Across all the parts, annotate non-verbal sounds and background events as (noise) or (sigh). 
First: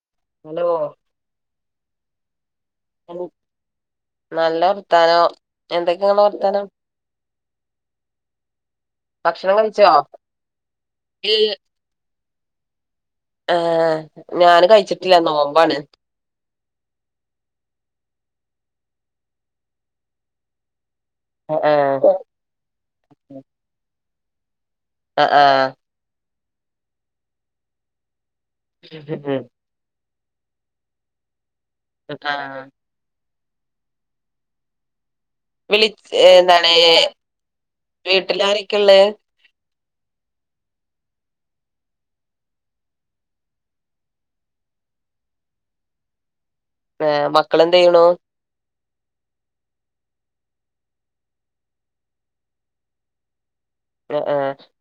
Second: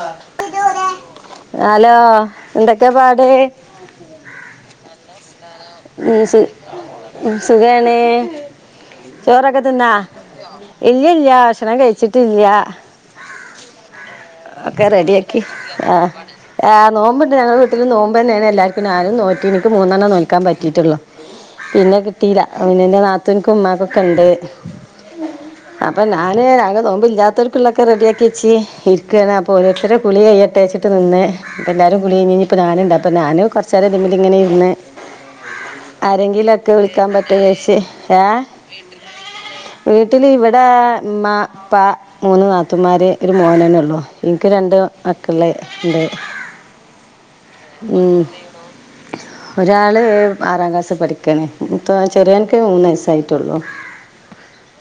ആഹ്. Hello. Hello എന്തക്കെ പാട്? നല്ല എന്തൊക്കെ വർത്താനം ഉം ഇങ്ങളെ സു വർത്താനം ഉം സുഖാണ്. ഭക്ഷണം ചോറൊക്കെ കഴിച്ചോ തിന്നോ? ഇല്ല ഇല്ല ഭക്ഷണം കഴിച്ചിട്ടില്ല. ആഹ്. ഞാന് ഒക്കെ റെഡി കഴിച്ചിട്ടില്ല ആക്കി നോമ്പാണ് ആഹ്. ആഹ് നോമ്പ്ണ്ട് ഞങ്ങള വീട്ടിൽ നോമ്പന്നെണ് എല്ലാർക്കും ഞാനും നോറ്റീനി എനിക്ക് മൂന്നെണ്ണം നോൽക്കാൻ പറ്റിയിട്ടുള്ളു. പിന്നെ ആഹ് കിട്ടീല പിന്നെന്റെ നാത്തുന്ക്കും ഉമ്മാക്കൊക്കെ ഉണ്ട്. അഹ് ആഹ്. അപ്പം ഞാൻ അങ്ങ് നോമ്പ് ഇല്ലാത്തോൽക്ക് ള്ളക്കെ റെഡിയാക്കി വെച്ച്. ഇരിക്കുകയാണ് ആഹ് അപ്പോൾ ഓരോരുത്തരെ കുളി കയ്യട്ടേച്ച്ട്ട് നിന്ന് എല്ലാരും കുളി കഴിഞ്ഞ് ഞിപ്പ ആഹ് ഞാനണ്ട്പ്പോ ഞാന് കുറച്ച് ചെലേതിമ്മല് ഇങ്ങനെ ഇര്ന്ന് വിളിച്ച് ആരെങ്കിലൊക്കെ എന്താണ് വിളിക്കാൻ പറ്റൂന്ന്ജാര്ച്ച് ഏ. വീട്ടിലാരൊക്കെ ഇള്ളെ വീട്ടില് ഇവിടെ മ്മ പ്പ മൂന്ന് നാത്തൂമാര് ഒരു മോനേന്നെ ഉള്ളു. ഇന്ക്ക് രണ്ട് മക്കള് ഇണ്ട് ഏഹ് മക്കളെന്ത് ചെയ്യ്ണു ഉം. (inaudible) ഒരാള് ആറാം ക്ലാസ് പഠിക്കാണ് മൂത്ത ചെറിയോന്ക്ക് മൂന്ന് വയസ്സായിട്ടുള്ളു. അ അ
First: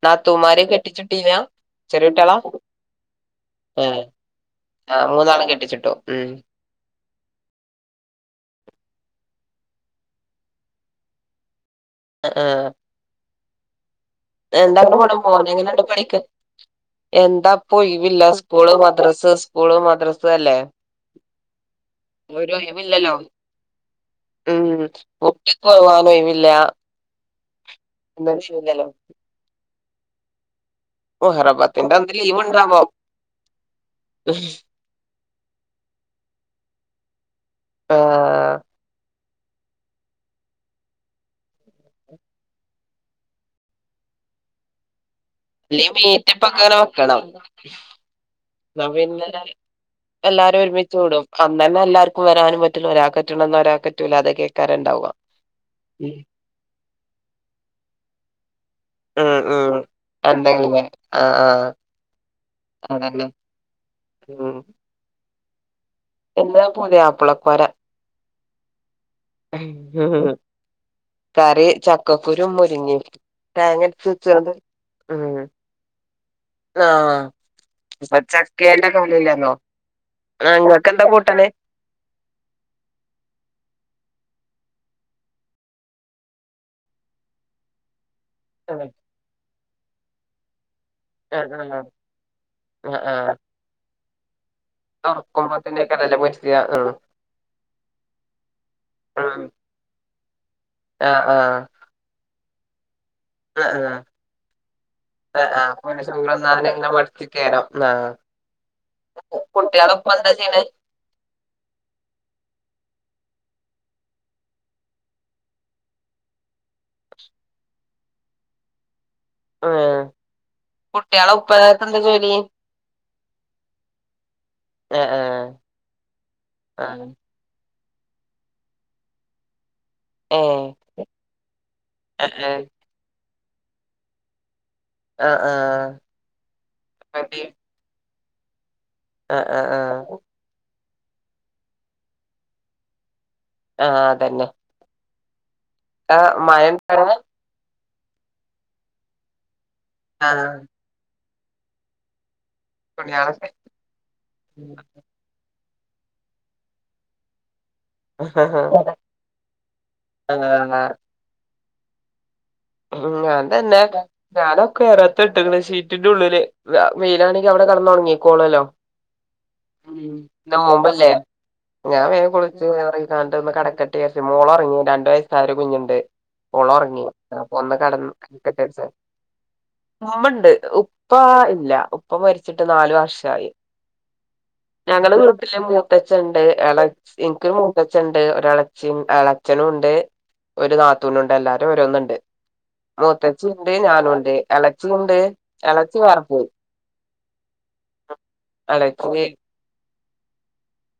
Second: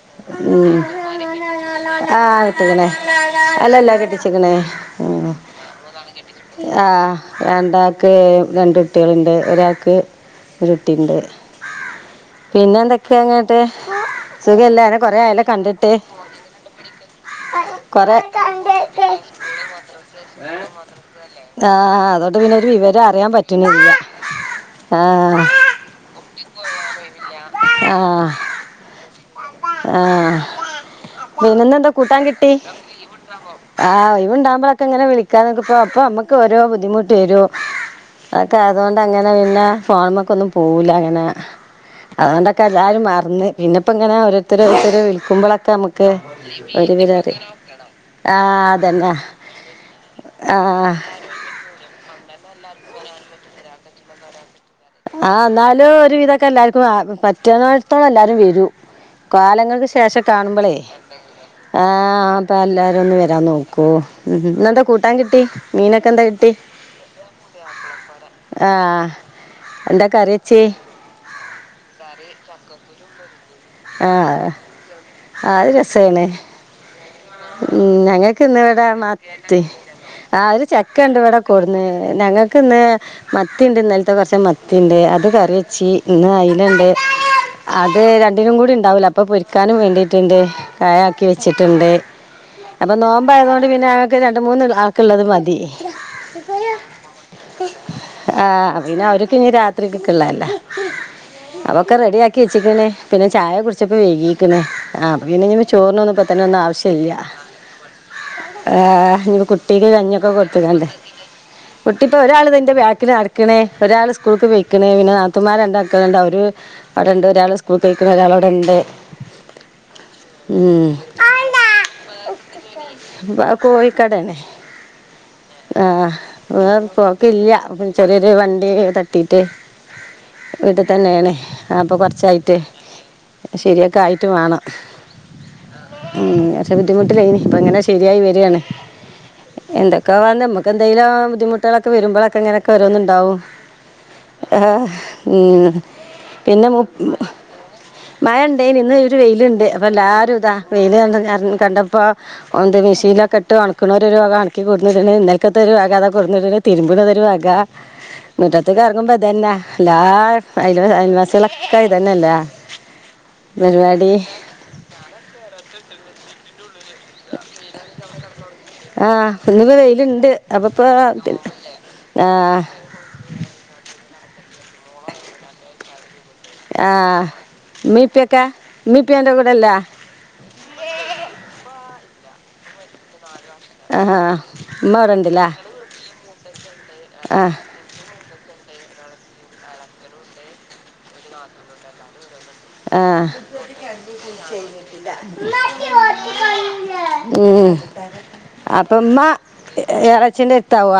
നാത്തൂമാര് കെട്ടിച്ചിട്ടീല്ല? ചെറിയ കുട്ട്യാളാ ആഹ് കെട്ടിക്ക്ണ് അല്ലല്ലാ ഏഹ് കെട്ടിച്ചിക്ക്ണ് ആഹ് ഉം. മൂന്നാളീം കെട്ടിച്ചിട്ടു ഉം ആഹ് രണ്ടാക്ക് രണ്ട് കുട്ടികളുണ്ട് ഒരാൾക്ക്. ഒരുകുട്ടിണ്ട് പിന്നെ എന്തക്കെങ്ങട്ട്? എന്താങ്ങട്ടും ഇങ്ങട്ടും പോര്ണങ്കി എങ്ങനണ്ട് പഠിക്ക എന്താപോ ഒഴിവില്ല കൊറേ സ്കൂള് മദ്രസ. പ്പ സ്കൂള് മദ്രാസ അല്ലേ? താ അതോണ്ട് പിന്നെ ഒരു വിവരം അറിയാൻ പറ്റ്ണില്ല. ഉം മുട്ടിക്ക്വാവാന് ഒഴിവില്ല ആഹ് (unintelligible) ആഹ് മുഹറം പിന്നെന്നന്താ പത്തിന്റെ അന്ന് കൂട്ടാൻ ലീവ് കിട്ടി? ഉണ്ടാവോ ആഹ് ഒഴിവുണ്ടാവുമ്പോഴൊക്കെ ഇങ്ങനെ വിളിക്കാകനിപ്പോ അപ്പോ നമ്മക്ക് ഓരോ ബുദ്ധിമുട്ട് വരും. ആഹ്. അതൊക്കെ അതുകൊണ്ട് അങ്ങനെ പിന്നെ ഫോണ് മ്മക്ക് ഒന്നും പോവൂല്ല അങ്ങനെ. അതോണ്ടൊക്കെ എല്ലാരും മറ്ന്ന് പിന്നെപ്പോ ഇങ്ങനെ ഓരോരുത്തരോരുത്തർ വിളിക്കുമ്പോളൊക്കെ. ഇല്ലെല് മീറ്റപ്പക്കനെ വെക്കണം ആഹ് ന്ന അതന്നെ പിന്നെ എല്ലാരും ഒരുമിച്ച് ആഹ് കുടും ആന്നന്നെ എല്ലർക്കും വരാനും പറ്റൂല്ല ഒരാൾ പറ്റാണന്ന് ഒരാൾ പറ്റൂല്ല അതൊക്കെ കറണ്ടാവും ആഹ് എന്നാലു ഒരു വിധൊക്കെ എല്ലാർക്കും പറ്റുന്നോത്തോളം എല്ലാരും വരൂ ഉം ഉം കാലങ്ങൾക്ക് ശേഷം കാണുമ്പോളേ എന്തെങ്കിലേ ആഹ് ആഹ് അപ്പോ എല്ലാരും ഒന്ന് അതന്നെ വരാൻ നോക്കോ ഉം ഉംഇന്ന് എന്താ കൂട്ടാൻ കിട്ടി മീനൊക്കെ എന്താ കിട്ടി ആഹ് എന്താ കറി വെച്ചേ കറി ചക്കക്കുരു മുരുങ്ങി തേങ്ങ അരച്ച് വെച്ച്ങ്ങട് ആത് രസണേ ആഹ് ഉം ഇപ്പൊ ഞങ്ങൾക്ക് ഇന്ന് ഇവിടെ ചക്കേന്റെ കളിയല്ലെന്നോ മത്തി ആഹ് ആ അത് ഇങ്ങക്കെന്താ ചക്ക ഇണ്ട് ഇവിടെ കൂട്ടാന് കൊട്ന്ന് ഞങ്ങൾക്ക് ഇന്ന് മത്തി ഇണ്ട് ഇന്നലത്തെ കൊറച്ച് മത്തിയ ഇണ്ട് അത് കറി വെച്ചി പിന്നെ അയിനുണ്ട് അത് രണ്ടിനും കൂടി ഇണ്ടാവൂല അപ്പൊ പൊരിക്കാനും വേണ്ടീട്ടുണ്ട് കയാക്കി ആ വെച്ചിട്ടുണ്ട് ആ അപ്പൊ നോമ്പ് ആയതുകൊണ്ട് പിന്നെ അവക്ക് രണ്ട മൂന്ന് ക്ലാ തോരക്കുബോതിനല്ലേ (unintelligible) പൊരിക്ക ഉം ആഹ് പിന്നെ അവർക്ക് ഇനി രാത്രിക്കള്ളല്ലൊ ആ ആ ആ ഒക്കെ റെഡിയാക്കി വെച്ചുക്ക്ണ് പിന്നെ ചായ ആ കുടിച്ചപ്പോ വൈകിക്ക്ണ് ആ പിന്നെ ആ ഇമ്മ പിന്നെ ചോറിനൊന്നും ഇപ്പൊ ത്തന്നെ ഒന്നും ചോറ്ന്നാണ്ട് ഇങ്ങനെ ആവുഷ്യല്ല മടിച്ചിക്കേരം ആ ഏഹ് ഇനി കുട്ടിക്ക് കുട്ട്യാളെ ഉപ്പ കഞ്ഞിയൊക്കെ എന്താ ചെയ്യ്ണെ കൊടുത്തക്കണ്ടേ കുട്ടി ഇപ്പൊ ഒരാൾള് ഇതാ ഇന്റെ ബാക്കില് നടക്കണേ ഒരാൾ സ്കൂളക്ക് പോയിക്കണേ പിന്നെ നാത്തൂമാര് രണ്ട് അക്കളുണ്ട് അവര് അവിടെണ്ട് ഒരാൾ സ്കൂൾ പൊയ്ക്ക്ണ് ഒരാൾ അവിടെണ്ട് ആഹ് കുട്ടികളെ ഉപ്പായൊക്കെ എന്താ ജോലി ഇബടെ കോഴിക്കടാ ആഹ് ആഹ് വേറെ കൊക്കല്ല ചെറിയൊരു വണ്ടി തട്ടിട്ട് ഏ വീട്ടി തന്നെണ് അപ്പൊ ആ കുറച്ചായി ആ ശരിയൊക്കെ ആയിട്ട് വേണം ആ ആ ഉം ലേശം ബുദ്ധിമുട്ടിലെന്ന് ഇപ്പൊ ഇങ്ങനെ ശരിയായി വരയാണ് ആ ആ ആ എന്തൊക്കാ വ എന്തെങ്കും ബുധിമുട്ടുകളൊക്കെ വരുബോളൊക്കെ ഇങ്ങനെ ഒക്കെ ഓരോന്നുണ്ടാവും ആഹ് അതന്നെ ആഹ് ഉം ആഹ് മഴ പിന്നെ ഇണ്ടോ അവിടെ മു- മഴ ഇണ്ടായിന് ഇന്ന് ഒര് വെയിലുണ്ട് അപ്പൊ ആ എല്ലാരും ഇതാ വൈല് കണ്ട് ഇതാ കണ്ടപ്പോ ഒന്ത് മിഷീനിലൊക്കെ തുണ്യാളൊക്കെ ഇട്ട് ഒണക്ക്ണോല് ഒരു വക ഓണക്കി കൊണ്ട് ഇട്ണ് ഇന്നാ ത്തത് ഒരു വക അതാ കൊടുന്നിടുന്ന് തിരുബ്ണാതാ ഒരു വക മുറ്റത്ത്ക്ക് ഇറങ്ങുമ്പ ഇതന്നെ എല്ലാ ആ അ ആ അയൽവാസിക്കളൊക്കെ ഇതാന്നെല്ല ഉ ഉം അതന്നെ ഞാൻ ഒക്കെ ഏറെത് റത്ത ഇട്ടക്കാണ് സീറ്റിന്റെ ഉള്ളില് വ വൈലാണെങ്കി അവിടെ കടന്ന ഓണോങ്ങിക്കോളൊലോ ആഹ് ഇന്ന് ഉം നോമ്പല്ലേ ഞാൻ വേഗം പോയിട്ട് ആഹ് ചോറ് തിന്നാട്ട് ഒന്ന് കടക്കട്ടെ കരുതി മോള് ഒറങ്ങി രണ്ടു വയസ വയസായ ഒരു കുഞ്ഞുണ്ട് ഓള് ഒറങ്ങി ആഹ് അപ്പൊ ഒന്ന് ഉമ്മേം കടന്ന് ഉപ്പയൊക്കെ നിക്കട്ടേച്ചാണ്ട് ഉമ്മേം ഉപ്പയും അന്റെ കൂടെല്ലേ ഉമ്മണ്ട് ഉപ്പ ഇല്ല ഉപ്പ മരിച്ചിട്ട് നാല് വർഷായി ആഹ് ഉമ്മ അവിടെ ഞങ്ങളെ ഉണ്ടല്ലേ വീട്ടില് മ മൂത്തച്ഛൻഡ് എളേ എനിക്ക് ഒരു ആഹ് മൂ ച്ഛൻഡ് ഇണ്ട് ഒര് എള്ളച്ചി ഇല്ലേച്ഛൻഡ് ഒര് നാത്തൂന്നുണ്ട് എല്ലാരും ഓരോന്ന് ഇണ്ട് ആഹ് എളച്ചിണ്ട് എളച്ചി വേറെ പോയി ഉം അപ്പൊ ഇമ്മ എളച്ചി എളേച്ചിന്റ എരുതാവോ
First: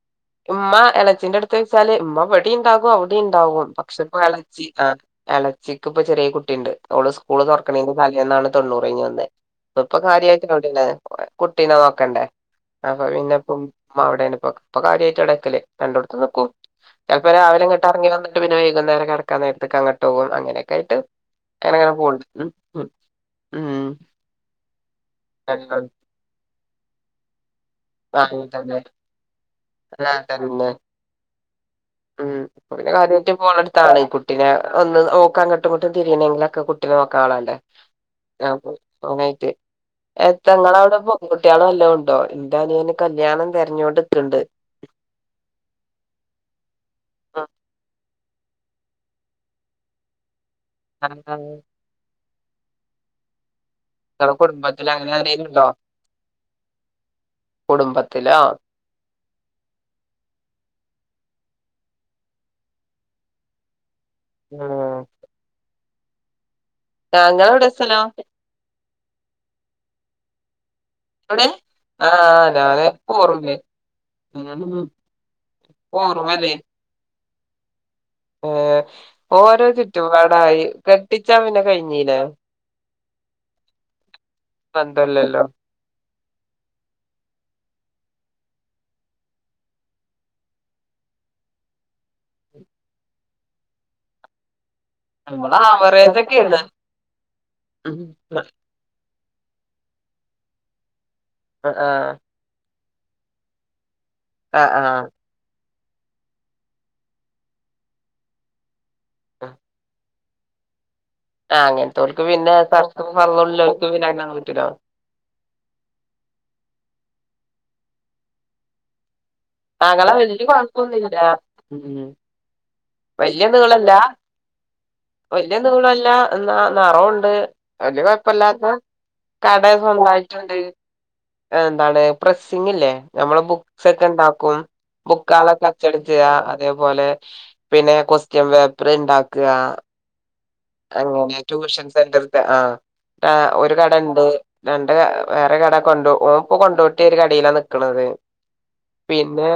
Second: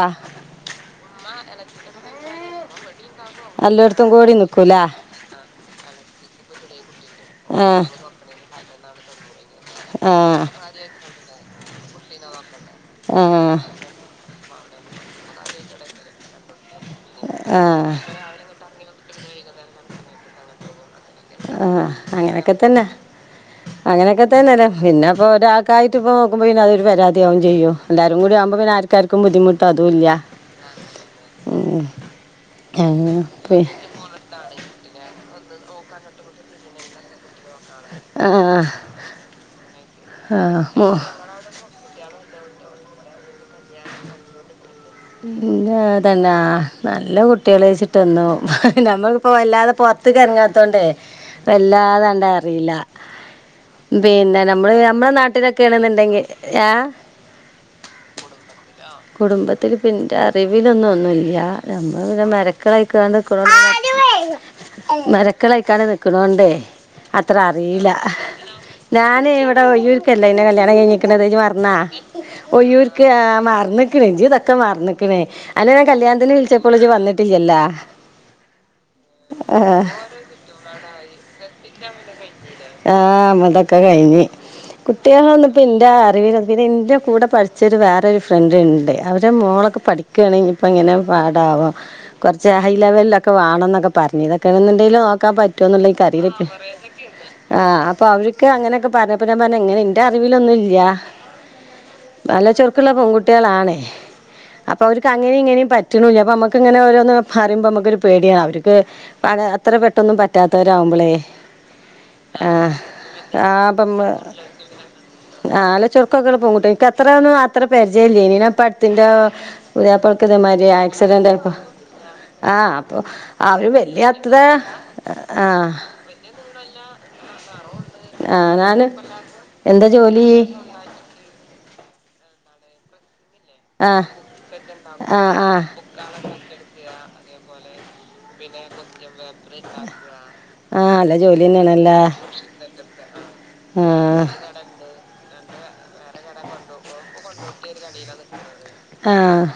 ഉമ്മ ഇളച്ചിന്റെ അടുത്ത് വെച്ചാല് ഉമ്മ ഇവിടെ ഉണ്ടാകും അവിടെ ഉണ്ടാവും പക്ഷെ എല്ലായിടത്തും ഇപ്പോ കൂടി ഇളച്ചി നിൽക്കൂല ആ എളച്ചിക്കിപ്പ ചെറിയ കുട്ടിയുണ്ട് അവള് സ്കൂള് തുറക്കണീന്റെ തലേന്നാണ് തൊണ്ണൂറ് കഴിഞ്ഞ് വന്നെ ഇപ്പൊ ഇപ്പൊ ആ കാര്യയിട്ട് (unintelligible) കുട്ടീനെ നോക്കണ്ടേ അപ്പൊ ആ പിന്നെപ്പ ഉമ്മ അവിടെയാണിപ്പോ ഇപ്പൊ കാര്യമായിട്ട് അവിട നിക്കല് രണ്ടെടത്തും നിക്കും ചെലപ്പൊ ആ രാവിലെ ഇങ്ങട്ട് എറങ്ങി വന്ന പിന്ന വൈകുന്നേരം കിടക്കാൻ നേരത്ത് അങ്ങട്ട് പോകും അങ്ങനൊക്കെയായിട്ട് ആഹ് അങ്ങനെയൊക്കെ തന്നെ ഉം അങ്ങനെയൊക്കെ തന്നെ പിന്നെപ്പൊ ഒരാക്കായിട്ട് ഇപ്പൊ പിന്ന അതൊരു പരാതിയാവും ചെയ്യും എല്ലാരും കൂടി അങ്ങനെ ആവുമ്പോൾ പിന്നെ തന്നെ ആർക്കാർക്കും ബുദ്ധിമുട്ട് അതും ഇല്ല ആ തന്നെ ഉം ഉം അപ്പൊ പിന്ന അങ്ങനെ പി- (unintelligible) പിന്നെ ഒന്ന് ഓക്ക് അങ്ങട്ടും ഇങ്ങട്ടും തിരിയണെങ്കിലൊക്കെ കുട്ടിനെ നോക്കാൻ ആള് ആ വേണ്ടേ ആ മോ- (unintelligible) കുട്ടികളും വല്ലോം ഉണ്ടോ എൻ്റെ അനിയന് കല്യാണം തിരഞ്ഞുകൊണ്ടിക്കണ്ട് പിന്നെ തന്നാ നല്ല കുട്ടികള വെച്ചിട്ടന്നു നമ്മൾ അപ്പൊ വല്ലാതെ പൊറത്ത്ക്ക് എറങ്ങാത്തോണ്ടേ വല്ലാതാണ്ടെ അറിയില്ല ഇങ്ങളെ പിന്നെ നമ്മള് കുടുംബത്തില് നമ്മളുടെ അങ്ങനെ ആരേലും നാട്ടിലൊക്കെ ഉണ്ടോ ആണെന്നുണ്ടെങ്കിൽ ഏഹ് കുടുംബത്തിലോ കുടുംബത് ത്തിൽ ഇപ്പ എൻ്റെ അറിവിലൊന്നും ഒന്നുല്ല നമ്ള് പിന്നെ ഉം (unintelligible) (unintelligible) നിക്കണോണ്ടേ അത്ര ഞങ്ങളെവിടെ അറിയില്ല സ്ഥലം ഞാന് ഇവിടെ ഒയ്യൂർക്കല്ലേ എന്റെ കല്യാണം കഴിഞ്ഞിക് ക്കണത് ഇജ്ജ് എവിടെ മറന്ന ആഹ് ഞാന് ഒയ്യൂർക്ക് ഇക്ക് ആഹ് ഓർമ്മല്ലേ മറന്നക്ക്ണ് ക്കെ ഉം ഇക്ക് മർന്നിക്കണേ അന്നെ കല്യാണത്തിന് ഓർമ്മല്ലേ വിളിച്ചപ്പോൾ ഇജ്ജ് വന്നിട്ടില്ലല്ലാ ഏഹ് ഓരോ ആ ചുറ്റുപാടായി കെട്ടിച്ചാ പിന്നെ കഴിഞ്ഞീലേ ആഹ് അമ്മതൊക്കെ കഴിഞ്ഞ് ബന്ധല്ലല്ലോ കുട്ടികളൊന്നും പിന്റെ അറിവില് പിന്നെ എന്റെ കൂടെ പഠിച്ചരു വേറെ ഒരു ഫ്രണ്ട് ഉണ്ട് അവ രെ മോളൊക്കെ പഠിക്കുകയാണെങ്കി ഇപ്പ ഇങ്ങന പാടാവൊ കുറച്ച് ഹൈലെവലിലൊക്കെ വേണം എന്നൊക്കെ പറഞ്ഞ് ഇതൊക്കെ എങ്ങനെന്തേലും നമ്മള് (unintelligible) ആവറേജൊക്കെയാണ് (unintelligible) ആഹ് അപ്പൊ അവർക്ക് അങ്ങനെയൊക്കെ പറഞ്ഞ അപ്പ ഞാൻ പറഞ്ഞ എങ്ങനെ എന്റെ അറിവിലൊന്നുല്ല ആഹ് ആഹ് നല്ല ചുറുക്കുള്ള പെൺകുട്ടികളാണെ ആഹ് അപ്പൊ ആഹ് അവർക്ക് അങ്ങനെ ഇങ്ങനെ പറ്റുന്നുല്ല അപ്പൊ നമുക്ക് ഇങ്ങനെ ഓരോന്ന് പറയുമ്പോ നമുക്കൊരു പേടിയാണ് അവര് ക്ക് ആഹ് അത്ര പെട്ടൊന്നും പറ്റാത്തവരാവുമ്പോളെ ആഹ് അങ്ങനത്തെവർക്ക് പിന്നെ (unintelligible) ആഹ് നല്ല ചുറുക്കൊക്കെ പെൻകുട്ടിയ എനിക്കത്ര ഒന്നും അത്ര പരിചയല്ല (unintelligible) ആങ്ങള വലിയ കോഴപ്പൊന്നുല്ല ഉം ആഹ് അപ്പൊ വല്യ അവര് നീളല്ല വല്യ അത്ര വല്യ ആഹ് നീളല്ല എന്നാ നിറോണ്ട് വലിയ ആഹ് കൊഴപ്പില്ലാത്ത ഞാന് കട എന്താ ജോലി സ്വന്തായിട്ടുണ്ട് എന്താണ് പ്രസിങ്ങ് ഇല്ലേ നമ്മള് ബുക്സ് ഒക്കെ ആഹ് ഉണ്ടാക്കും ആഹ് ആഹ് ബുക്കാളൊക്കെ അച്ചടി ച്ച് അതേപോലെ പിന്നെ കൊസ് റ്റിയൻ പേപ്പറ് ഇണ്ടാക്കുക അങ്ങനെ ട്യൂഷൻ സെന്റർ ആഹ് ഒരു കട ഉണ്ട് ആഹ് രണ്ട് വേറെ കട കൊണ്ട് ഓൻ ഇപ്പ കൊണ്ടോ ട്ടി ഒരു കടയിലാ നിക്കണത് ആഹ് പിന്നെ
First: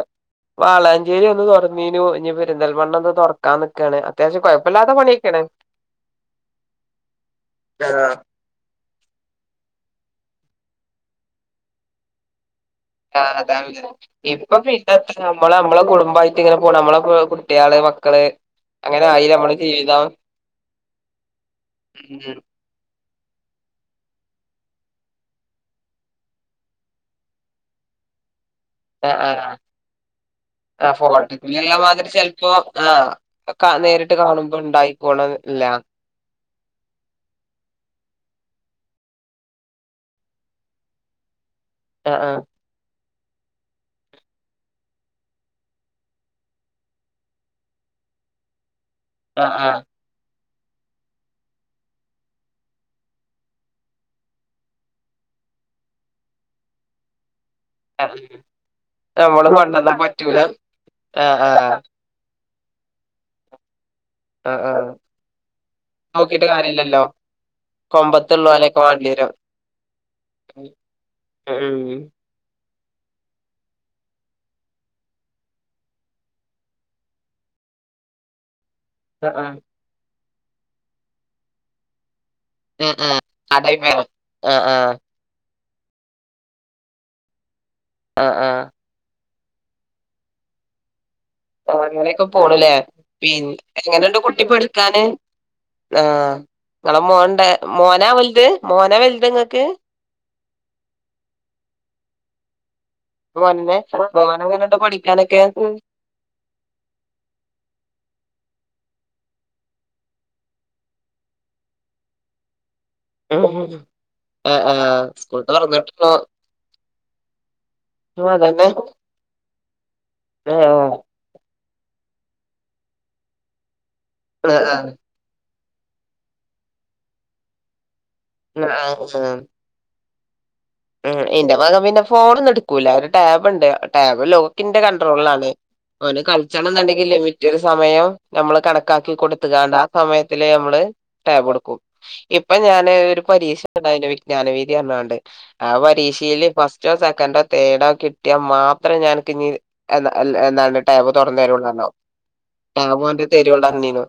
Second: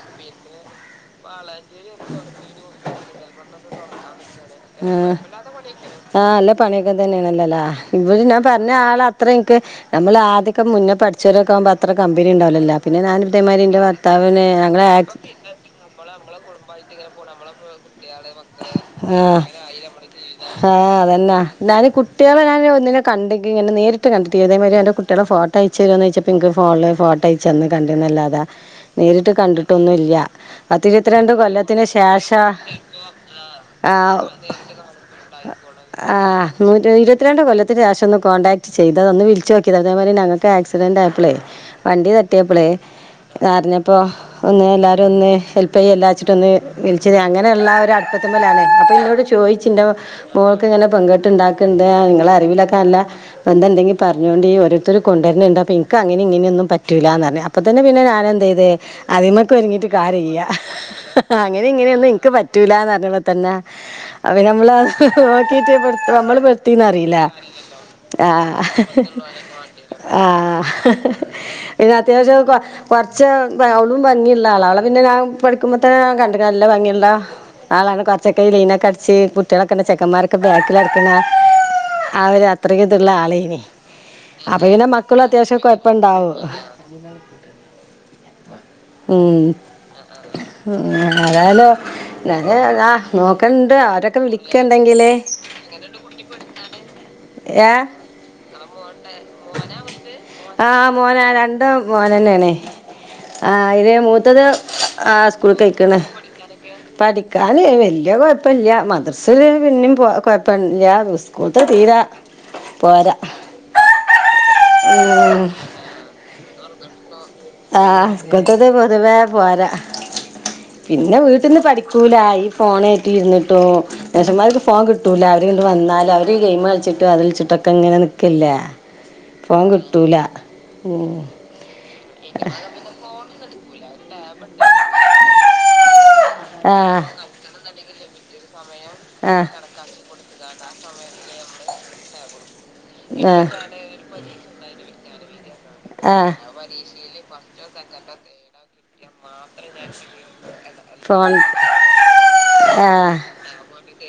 വാളാഞ്ചേരി ഒന്ന് തുറന്നീനു ഇനി പെരിന്തൽമണ്ണ ഒന്ന് തുറക്കാനിക്കാണ് അത്യാവശ്യം കുഴപ് ആഹ് ആഹ് നല്ല പണിയൊക്കെ തന്നെയണല്ലല്ലേ ഇത് പിന്ന പറഞ്ഞ ആൾ അത്ര എനിക്ക് നമ്മൾ ആദ്യക്കെ മുന്നേ പഠിച്ചവരൊക്കാവുമ്പോ അത്ര കമ്പനി ഉണ്ടാവലല്ലോ പിന്നെ ആഹ് ഞാനിട്ടെ മാതിരി അതാണ് എന്റെ ഭർത്താവിനെ ഇപ്പൊ നല്ല പിന്നെ ആക് എത്ര നമ്മള് നമ്മളും കുടുംബമായിട്ട് ഇങ്ങനെ പോണ് നമ്മള കുട്ടികള് മക് മക്കള് അങ്ങനെ ആയി നമ്മള് ജീവിതം ആഹ് അതന്നാ ഞാൻ ഉം കുട്ടികളെ ഞാൻ ഒന്ന കണ്ടികണ് നേരിട്ട് കണ്ടിട്ടില്ല ഇതാപ്പോലെ കുട്ടികൾടെ ഫോട്ടോ അയച്ചതാരുന്നോ ചോയിച്ചപ്പം ഇനക്ക് ഫോണിൽ ഫോട്ടോ അയച്ച ചെന്ന് കണ്ടു എന്നല്ലാതെ ആഹ് നേരിട്ട് ആഹ് കണ്ടിട്ടൊന്നും ഇല്ല ആ പത്തിരുപത്തിരണ്ട് കൊല്ലത്തിന് ശേഷ ഒക്കെ നേരിട്ട് കാണുമ്പോ ഉണ്ടായിക്കോണം ഇല്ല ആഹ ഇരുപത്തിരണ്ട് കൊല്ലത്തി ശേഷം ഒന്ന് കോണ്ടാക്ട് ചെയ്ത ഒന്ന് വിളിച്ചുനോക്കിയതാ ഇതേമാതിരി ഞങ്ങക്ക് ഒരു ആക് ക്സിഡന്റ് ആയപ്പൊളെ വണ്ടി ആഹ് തട്ടിയപ്പളേ അറിഞ്ഞപ്പോ ഒന്ന് എല്ലാരും ഒന്ന് ഹെൽപ്പ് ചെയ്യല്ലാ വച്ചിട്ട് ഒന്ന് വിളിച്ചത് അങ്ങനെയുള്ള അടു പ്പത്തുമാലാണ് അപ്പൊ ഇന്നോട് ആഹ് ചോയിച്ച് ആഹ് ന്റെ മോൾക്ക് ഇങ്ങനെ പെങ്കെട്ട് ഉണ്ടാക്കണ്ട് നിങ്ങളെ അറിവിലൊക്കെ നല്ല ബന്ധം ഉണ്ടങ്കിൽ പറഞ്ഞോണ്ടീ ഓരോരുത്തരു കൊണ്ടുവരുന്നുണ്ട് അപ്പോ എനിക്ക് അങ്ങനെ ഇങ്ങനൊന്നും പറ്റൂലന്ന് പറഞ്ഞു അപ്പ തന്നെ പിന്നെ ആഹ് ഞാൻഎന്ത ചെയ്തേ നമ്മള് അതിമക്ക് ഒരുങ്ങിട്ട് കൊണ്ടന്നാ കാര്യല്ല പറ്റൂല ആഹ് അങ്ങനെ ആഹ് ഇങ്ങനെയൊന്നും ൻക്ക് പറ്റ പറ്റൂലാന്ന് പറഞ്ഞപ്പൊ തന്നെ അ (unintelligible) ആഹ് നമ്മൾ അത് ആഹ് നോക്കിട്ടേ നമ്മള് നോക്കിട്ട് പെടുത്തീന്ന് കാര്യല്ലല്ലോ അറീല ആഹ് കൊമ്പത്തുള്ളോലൊക്കെ വാണ്ടിയരും ആഹ പിന്നെ ഉം അത്യാവശ്യം കുറച്ച് അവളും ഭംഗിയുള്ള ആള അവളെ പിന്നെ ഞാൻ പഠിക്കുമ്പോത്തന്നെ ഞാൻ കണ്ട്ണ് നല്ല ഭംഗിയുള്ള ആളാണ് കുറച്ചൊക്കെ ലൈനൊക്കെ അടിച്ച് ഉം കുട്ടികളൊക്കെ ചെക്കന്മാരൊക്കെ ബാക്കിൽ നടക്കുന്ന ആ ഒരു അത്ര ഇതുള്ള ഉം ആ ആ ആ ആ ആ ആളേനി ടൈം വരും ആഹ് അപ്പൊ പിന്നെ ആഹ് മക്കൾ അത്യാവശ്യം കൊഴപ്പം ഉണ്ടാവും. ആഹ ആഹ ഉം ഉം ഏതായാലും ഞാന് പോണ്ലേ ആ പിന്നെ നോക്കണ്ട് എങ്ങനെണ്ട് അവരൊക്കെ കുട്ടിപഠിക്കാന് വിളിക്കണ്ടെങ്കില് ആഹ് നിങ്ങളെ മോൻ ഏഹ് മോനാ വലുത് മോനാ വലുത് നിങ്ങൾക്ക് ആഹ മോന രണ്ടാളും മോൻ തന്നെയാണ്. ആഹ മോനന്നെ അയിന് മൂത്തത് മോനെങ്ങനെണ്ട് ആ പഠിക്കാനൊക്കെ സ്കൂൾക്ക് പൊയ്ക്കണ്. പഠിക്കാന് വല്യ കൊഴപ്പല്ല മദ്രസയില് പിന്നിം കൊഴപ്പല്ല സ്കൂൾത്തെ തീരെ പോരാ അഹ ആഹ സ്കൂൾ ഉം തുറന്നിട്ടുള്ളു ആഹ് സ്കൂൾത്തത് അതന്നെ പൊതുവേ പോരാ (unintelligible) പിന്നെ വീട്ടിൽ നിന്ന് പഠിക്കൂല ഈ ഫോൺ ആയിട്ടു ഇരുന്നിട്ടോ ഏട്ടന്മാർക്ക് ആഹ് ഫോൺ കിട്ട ട്ടൂല അവര്ങ്ങട്ട് വന്നാല് അവര് ഗെയിം കളിച്ചിട്ടും അത്കളിച്ചിട്ടൊക്കെ ഇങ്ങനെ നിക്കല്ലാ (unintelligible) ഫോൺ കിട്ടൂല ഉം ഇന്റെ മകൻ പിന്നെ ഫോൺ ഒന്നും എടുക്കൂല ഒരു ടാബുണ്ട് ടാബ് ലോക്കിന്റെ കൺട്രോളിലാണ് അവന് കളിച്ചണംന്നുണ്ടെങ്കിൽ ആഹ് ലിമിറ്റട് സമയം നമ്മള് കണക്കാക്കി ആ സമയത്ത് നമ്മള് കൊടുക്കും എന്നിട്ടാണ് ഒരു പരീക്ഷ കൊടുത്തുകാണ്ട് ആ സമയത്തില് നമ്മള് ടാബ് കൊടുക്കും ഇപ്പൊ ഞാൻ ഒരു പരീക്ഷ ഉണ്ടായിരുന്നു വിജ്ഞാന വീതി എന്നു പറഞാണ്ട് ആ പരീക്ഷയില് ഫസ്റ്റ് റ്റൊ സെക്കന്റോ തെർഡോ കി ട്ടിയ മാത്രം ഞാൻ അൻകിഞ് എന്താണ് ടാബ് ഫോൺ തുറന്നു തരുള്ളൂ എന്നു പറഞ്ഞു ആ ആഹ് ഓന്റെ തരുള്ളൂ പറഞ്ഞിരുന്നു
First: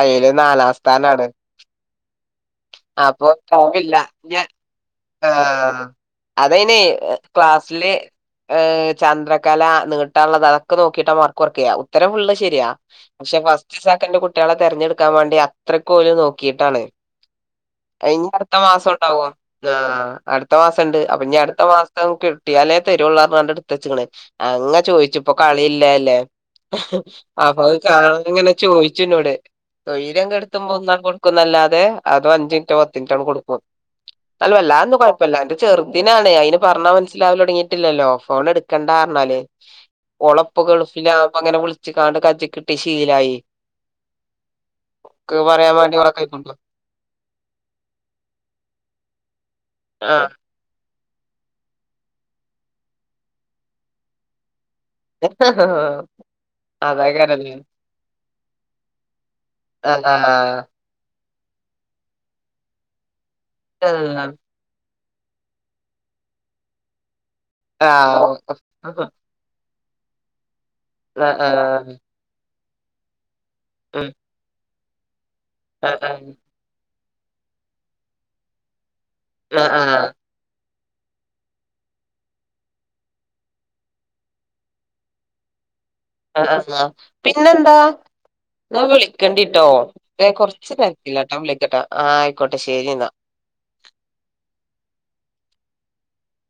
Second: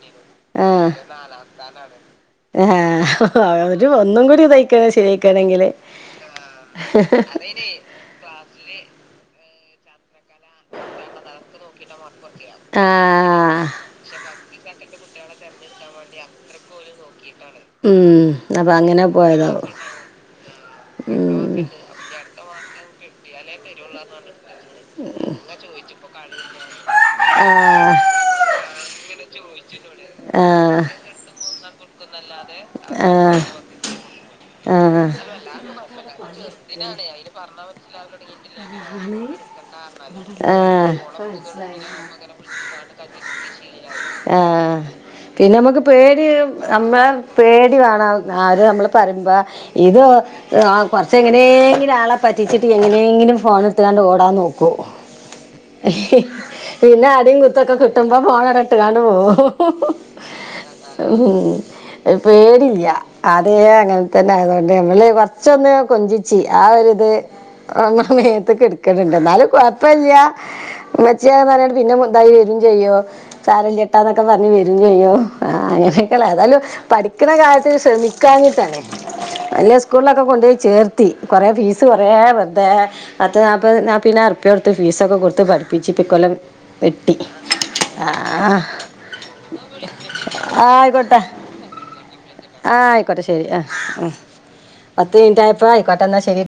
അയില് നാലാം ആഹ് സ്ഥാനാണ് സ്ഥാനാണ് ആഹ് ഒരു അപ്പൊപ്പോവില്ല ഒന്നും കൂടി ഇതായിക്കണം ശരിയായിക്കണെങ്കില് ആഹ അതയിനെ ക്ലാസ്സില് ഏഹ ചന്ദ്രകല നീട്ടാനുള്ളത ക്കെ നോക്കിട്ട മാർക്ക്‌ കൊറയ്ക്ക ഉത്തരം ഫുള്ള് ശരിയാ പക്ഷെ ആഹ് ഫസ്റ്റ് സെക്കൻഡ് കുട്ട കുട്ടികളെ തിരഞ്ഞെടുക്കാൻ വേണ്ടി അത്രക്കും ഓല് നോക്കിയിട്ടാണ്. അത് ഉം നി അടുത്ത അപ്പൊ അങ്ങനെ മാസവുഉണ്ടാവോ പോയതാവും ആ അടുത്ത മാസം ഉണ്ട് അപ്പൊ ഇഞ് അടുത്ത മാസം കിട്ടിയാലേ തെരുള്ളൂ പറഞ്ഞുകൊണ്ട് എടുത്തുവെച്ചക്കണ് ചോയിച്ചു ഇപ്പൊ കളില്ലല്ലേ അപ്പൊ അത് ആഹ് കാണുമ്പോങ്ങനെ ചോയിച്ചുന്നോട് തൊയ്ര്യം കെടുത്തുമ്പോ ആഹ് ഒന്നാണ്ട് കൊടുക്കുന്നല്ലാതെ അതൊ അഞ്ചു മിനിറ്റോ പത്തു മിനിറ്റോ ആഹ് കൊടുക്കും. ന്നാലും ആഹ് വല്ലാകുഴപ്പമില്ലാണ്ട് ചെറുതിനാണേ അയിന് പറഞ്ഞാൽ മനസ്സിലാവലു തുടങ്ങിട്ടില്ലല്ലോ ഫോൺ എടുക്കേണ്ട പറഞ്ഞാല് ഉളെ ഉപ്പ ആഹ് ഗൾഫിലാ അപ്പൊ അങ്ങനെ വിളിച്ച്കാണ്ട് കജ്ജ് കിട്ടി ശീലായി. ആഹ് ക്ക് പിന്നെ പറയാൻ നമ്മുക്ക് വേണ്ടി ഓളെ പേടിയ കൈക്കൊണ്ട് നമ്മള പേടി വേണം ആര് നമ്മള് പറയുമ്പോ ഇത് ആഹ് ആഹ് കൊറച്ച് എങ്ങനെങ്കിലും ആളെ പറ്റിച്ചിട്ട് എങ്ങനെങ്കിലും ഫോണ് ഇട്ത്ത്കാണ്ട് ഓടാൻ നോക്കും ഏഹ് ഹ ആഹ് പിന്നെ അടീം കുത്തൊക്കെ കിട്ടുമ്പോ ഫോണവടെട്ട് കാണ്ട് പോവും ആഹ് ആഹ് ആഹ് ഉം പേടില്ല ആദ്യേ അങ്ങനെ തന്നെ ആയതോ ത് മ്മല് കൊറച്ചൊന്ന് കൊഞ്ചിച്ചി ആഹ് ഒരുരിത് ആഹ് വന്നാമേത്ത്ക്കെടക്കല്ണ്ട് എന്നാലും കൊഴപ്പില്ല്യ ഉമ്മച്ച്യ ആഹ് പറഞ്ഞോണ്ട് പിന്നെ ആഹ് മ എന്തായി വരും ചെയ്യും ഉം സാരല്ല്യട്ടോന്നൊക്കെ പറഞ്ഞ് വരും ചെയ്യും ആഹ് അങ്ങനെക്കെള്ള എതായാലും പഠിക്കണ കാര്യത്തില് ശ്രമിക്കാഞ്ഞിട്ടാണേ ആഹ് വല്ല്യ ആഹ് സ്കൂളിലൊക്കെ കൊണ്ടോയി ചേർ ത്തി കൊറെ ഫീസ് കൊറേ വെറുതെ പത്ത് നാപ്പത് നാപ്പതിനായിരം റുപ്പ്യ കൊടുത്ത് ഫീസ് ഒക്കെ കൊടുത്ത് പഠി പിച്ചിപ്പികൊല്ലം ആഹ് ആഹ് വെട്ടി ആഹ് ക്കണ്ടിട്ടോ ഏഹ് കൊറച്ച് ആയിക്കോട്ടെ തെരക്കില്ലാട്ടോ ഓൻ വിളിക്കട്ടെ ആഹ് ആയിക്കോട്ടെ ശരിന്നാ ഏഹ് ആഹ് ആഹ് പത്ത് മിനിറ്റ് ആയപ്പോ ആയിക്കോട്ടെന്നാ ശരി